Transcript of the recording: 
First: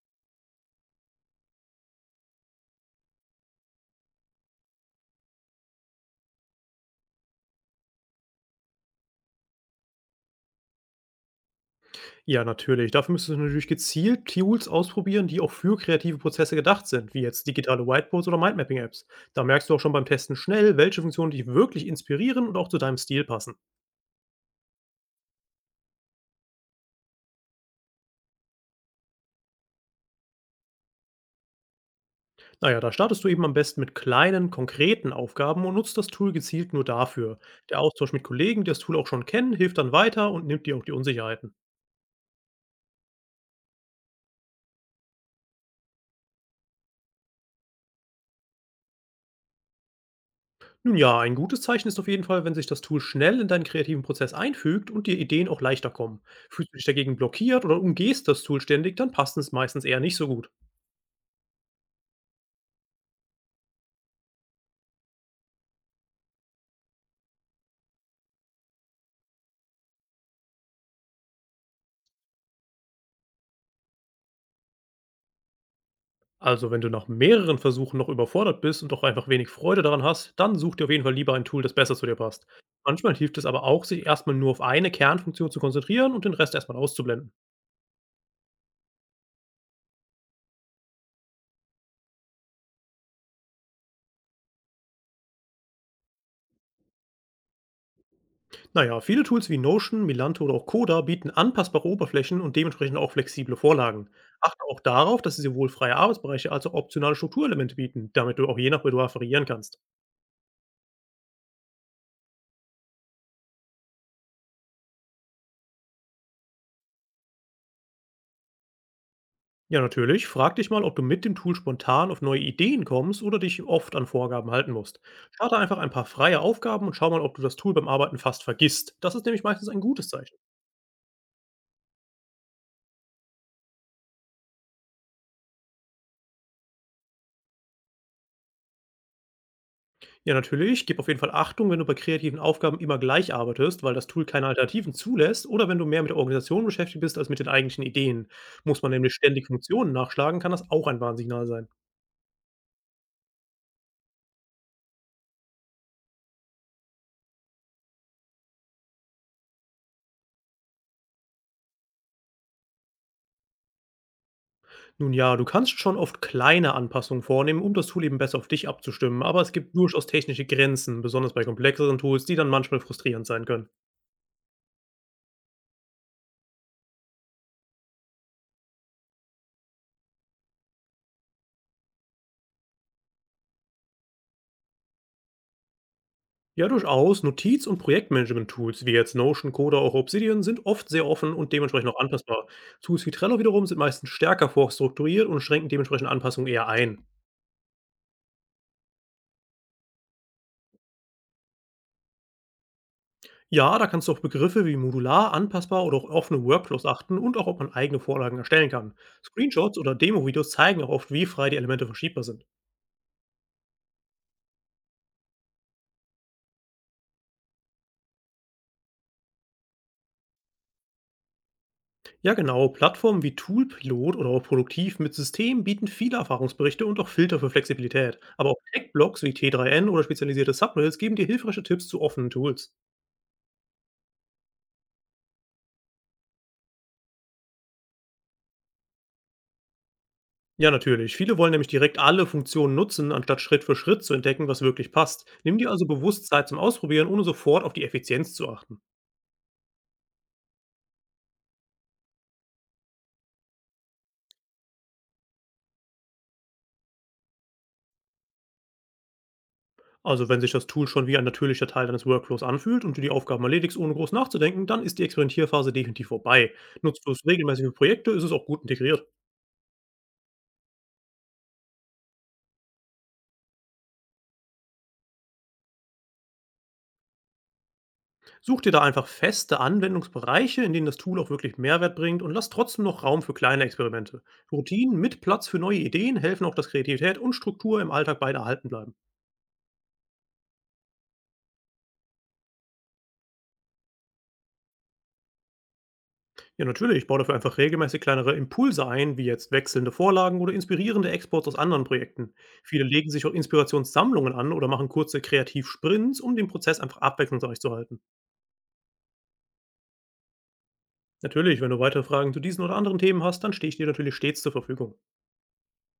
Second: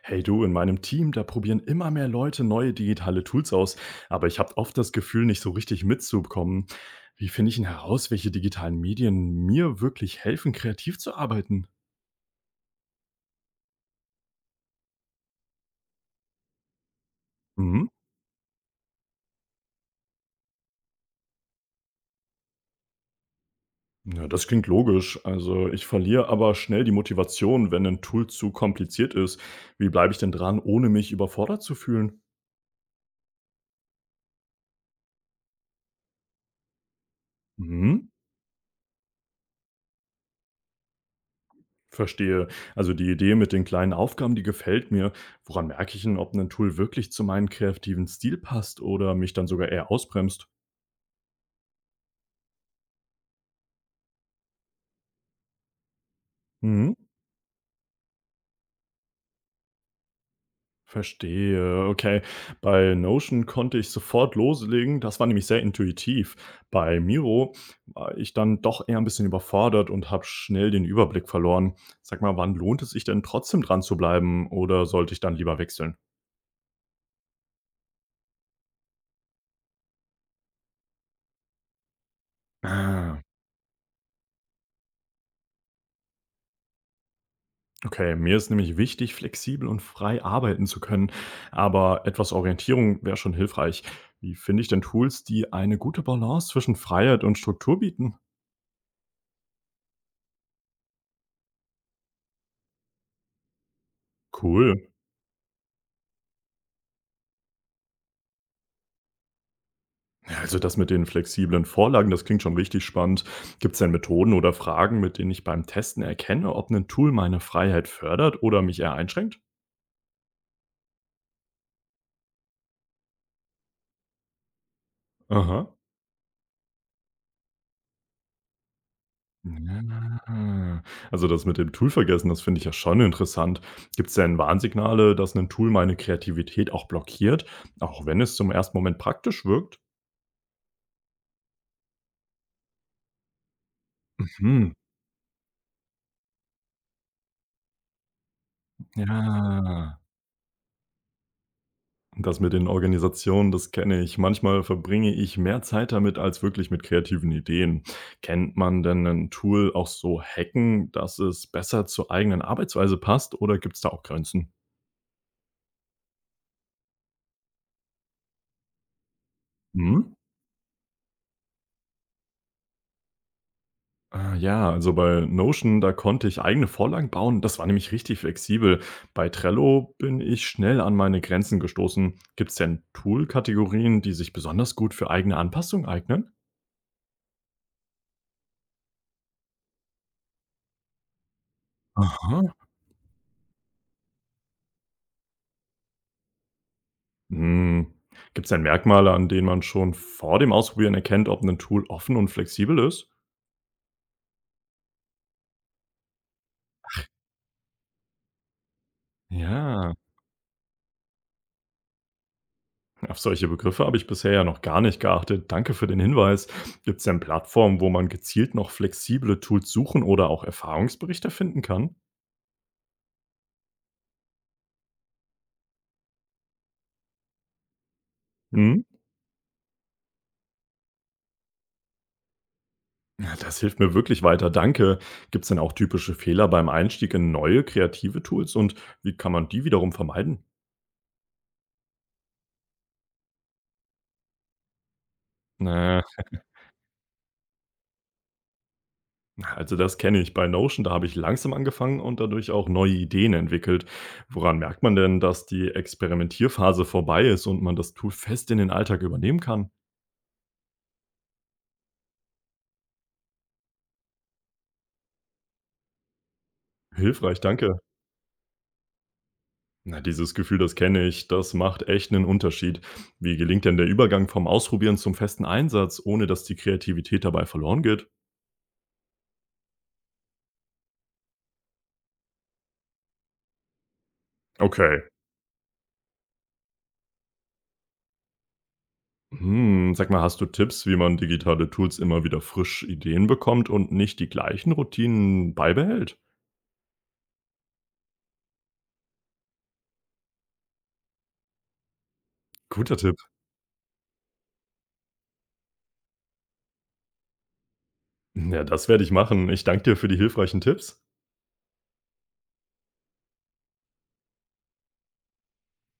Hey du, in meinem Team, da probieren immer mehr Leute neue digitale Tools aus, aber ich habe oft das Gefühl, nicht so richtig mitzubekommen. Wie finde ich denn heraus, welche digitalen Medien mir wirklich helfen, kreativ zu arbeiten? Ja, natürlich. Dafür müsstest du natürlich gezielt Tools ausprobieren, die auch für kreative Prozesse gedacht sind, wie jetzt digitale Mhm. Whiteboards oder Mindmapping-Apps. Da merkst du auch schon beim Testen schnell, welche Funktionen dich wirklich inspirieren und auch zu deinem Stil passen. Ja, das klingt logisch. Also ich verliere aber schnell die Motivation, wenn ein Tool zu kompliziert ist. Wie bleibe ich denn dran, ohne mich überfordert zu fühlen? Naja, da startest du eben am besten mit kleinen, konkreten Aufgaben und nutzt das Tool gezielt nur dafür. Der Mhm. Austausch mit Kollegen, die das Tool auch schon kennen, hilft dann weiter und nimmt dir auch die Unsicherheiten. Verstehe. Also die Idee mit den kleinen Aufgaben, die gefällt mir. Woran merke ich denn, ob ein Tool wirklich zu meinem kreativen Stil passt oder mich dann sogar eher ausbremst? Nun ja, ein gutes Zeichen ist auf jeden Fall, wenn sich das Tool schnell in deinen kreativen Prozess einfügt und dir Ideen auch leichter kommen. Fühlst du dich Mhm. dagegen blockiert oder umgehst das Tool ständig, dann passt es meistens eher nicht so gut. Verstehe. Okay. Bei Notion konnte ich sofort loslegen. Das war nämlich sehr intuitiv. Bei Miro war ich dann doch eher ein bisschen überfordert und habe schnell den Überblick verloren. Sag mal, wann lohnt es sich denn trotzdem dran zu bleiben oder sollte ich dann lieber wechseln? Also wenn du nach mehreren Versuchen noch überfordert bist und auch einfach wenig Freude daran hast, dann such dir auf jeden Fall lieber ein Tool, das besser zu dir passt. Manchmal Ah. hilft es aber auch, sich erstmal nur auf eine Kernfunktion zu konzentrieren und den Rest erstmal auszublenden. Okay, mir ist nämlich wichtig, flexibel und frei arbeiten zu können, aber etwas Orientierung wäre schon hilfreich. Wie finde ich denn Tools, die eine gute Balance zwischen Freiheit und Struktur bieten? Naja, viele Tools wie Notion, Milanto oder auch Coda bieten anpassbare Oberflächen und dementsprechend auch flexible Vorlagen. Achte Cool. auch darauf, dass sie sowohl freie Arbeitsbereiche als auch optionale Strukturelemente bieten, damit du auch je nach Bedarf variieren kannst. Ja, also das mit den flexiblen Vorlagen, das klingt schon richtig spannend. Gibt es denn Methoden oder Fragen, mit denen ich beim Testen erkenne, ob ein Tool meine Freiheit fördert oder mich eher einschränkt? Ja, natürlich, frag dich mal, ob du mit dem Tool spontan auf neue Ideen kommst oder dich oft an Vorgaben halten musst. Starte Aha. einfach ein paar freie Aufgaben und schau mal, ob du das Tool beim Arbeiten fast vergisst. Das ist nämlich meistens ein gutes Zeichen. Ah. Also, das mit dem Tool vergessen, das finde ich ja schon interessant. Gibt es denn Warnsignale, dass ein Tool meine Kreativität auch blockiert, auch wenn es zum ersten Moment praktisch wirkt? Ja, natürlich. Gib auf jeden Fall Achtung, wenn du bei kreativen Aufgaben immer gleich arbeitest, weil das Tool keine Mhm. Alternativen zulässt oder wenn du mehr mit der Organisation beschäftigt bist als mit den eigentlichen Ideen. Muss man nämlich ständig Funktionen Ja. nachschlagen, kann das auch ein Warnsignal sein. Das mit den Organisationen, das kenne ich. Manchmal verbringe ich mehr Zeit damit als wirklich mit kreativen Ideen. Kennt man denn ein Tool auch so hacken, dass es besser zur eigenen Arbeitsweise passt oder gibt es da auch Grenzen? Nun ja, du kannst schon oft kleine Anpassungen vornehmen, um das Tool eben besser auf dich abzustimmen, aber es gibt durchaus Mhm. technische Grenzen, besonders bei komplexeren Tools, die dann manchmal frustrierend sein können. Ah, ja, also bei Notion, da konnte ich eigene Vorlagen bauen. Das war nämlich richtig flexibel. Bei Trello bin ich schnell an meine Grenzen gestoßen. Gibt es denn Tool-Kategorien, die sich besonders gut für eigene Anpassungen eignen? Ja, durchaus. Notiz- und Projektmanagement-Tools wie jetzt Notion, Coda, auch Obsidian sind oft sehr offen und dementsprechend auch Aha. anpassbar. Tools wie Trello wiederum sind meistens stärker vorstrukturiert und schränken dementsprechend Anpassungen eher ein. Hm. Gibt es denn Merkmale, an denen man schon vor dem Ausprobieren erkennt, ob ein Tool offen und flexibel ist? Ja, da kannst du auf Begriffe wie modular, anpassbar oder auch offene Workflows achten und auch, ob man eigene Vorlagen erstellen kann. Screenshots oder Ja, Demo-Videos zeigen auch oft, wie frei die Elemente verschiebbar sind. auf solche Begriffe habe ich bisher ja noch gar nicht geachtet. Danke für den Hinweis. Gibt es denn Plattformen, wo man gezielt noch flexible Tools suchen oder auch Erfahrungsberichte finden kann? Ja, genau. Plattformen wie Toolpilot oder auch Produktiv mit System bieten viele Erfahrungsberichte und auch Filter für Flexibilität. Aber auch Hm? Tech-Blogs wie T3N oder spezialisierte Subreddits geben dir hilfreiche Tipps zu offenen Tools. Ja, das hilft mir wirklich weiter, danke. Gibt es denn auch typische Fehler beim Einstieg in neue kreative Tools und wie kann man die wiederum vermeiden? Ja, natürlich. Viele wollen nämlich direkt alle Funktionen nutzen, anstatt Schritt für Schritt zu entdecken, was wirklich passt. Nimm dir also Äh, bewusst Zeit zum Ausprobieren, ohne sofort auf die Effizienz zu achten. also das kenne ich. Bei Notion, da habe ich langsam angefangen und dadurch auch neue Ideen entwickelt. Woran merkt man denn, dass die Experimentierphase vorbei ist und man das Tool fest in den Alltag übernehmen kann? Also, wenn sich das Tool schon wie ein natürlicher Teil deines Workflows anfühlt und du die Aufgaben erledigst, ohne groß nachzudenken, dann ist die Experimentierphase definitiv vorbei. Nutzt du es Hilfreich, regelmäßig für danke. Projekte, ist es auch gut integriert. Na, dieses Gefühl, das kenne ich, das macht echt einen Unterschied. Wie gelingt denn der Übergang vom Ausprobieren zum festen Einsatz, ohne dass die Kreativität dabei verloren geht? Such dir da einfach feste Anwendungsbereiche, in denen das Tool auch wirklich Mehrwert bringt und lass trotzdem noch Raum für kleine Experimente. Routinen Okay. mit Platz für neue Ideen helfen auch, dass Kreativität und Struktur im Alltag beide erhalten bleiben. Hm, sag mal, hast du Tipps, wie man digitale Tools immer wieder frisch Ideen bekommt und nicht die gleichen Routinen beibehält? Ja, natürlich, baue dafür einfach regelmäßig kleinere Impulse ein, wie jetzt wechselnde Vorlagen oder inspirierende Exports aus anderen Projekten. Viele Guter legen Tipp. sich auch Inspirationssammlungen an oder machen kurze Kreativsprints, um den Prozess einfach abwechslungsreich zu halten. Ja, das werde ich machen. Ich danke dir für die hilfreichen Tipps. Natürlich, wenn du weitere Fragen zu diesen oder anderen Themen hast, dann stehe ich dir natürlich stets zur Verfügung.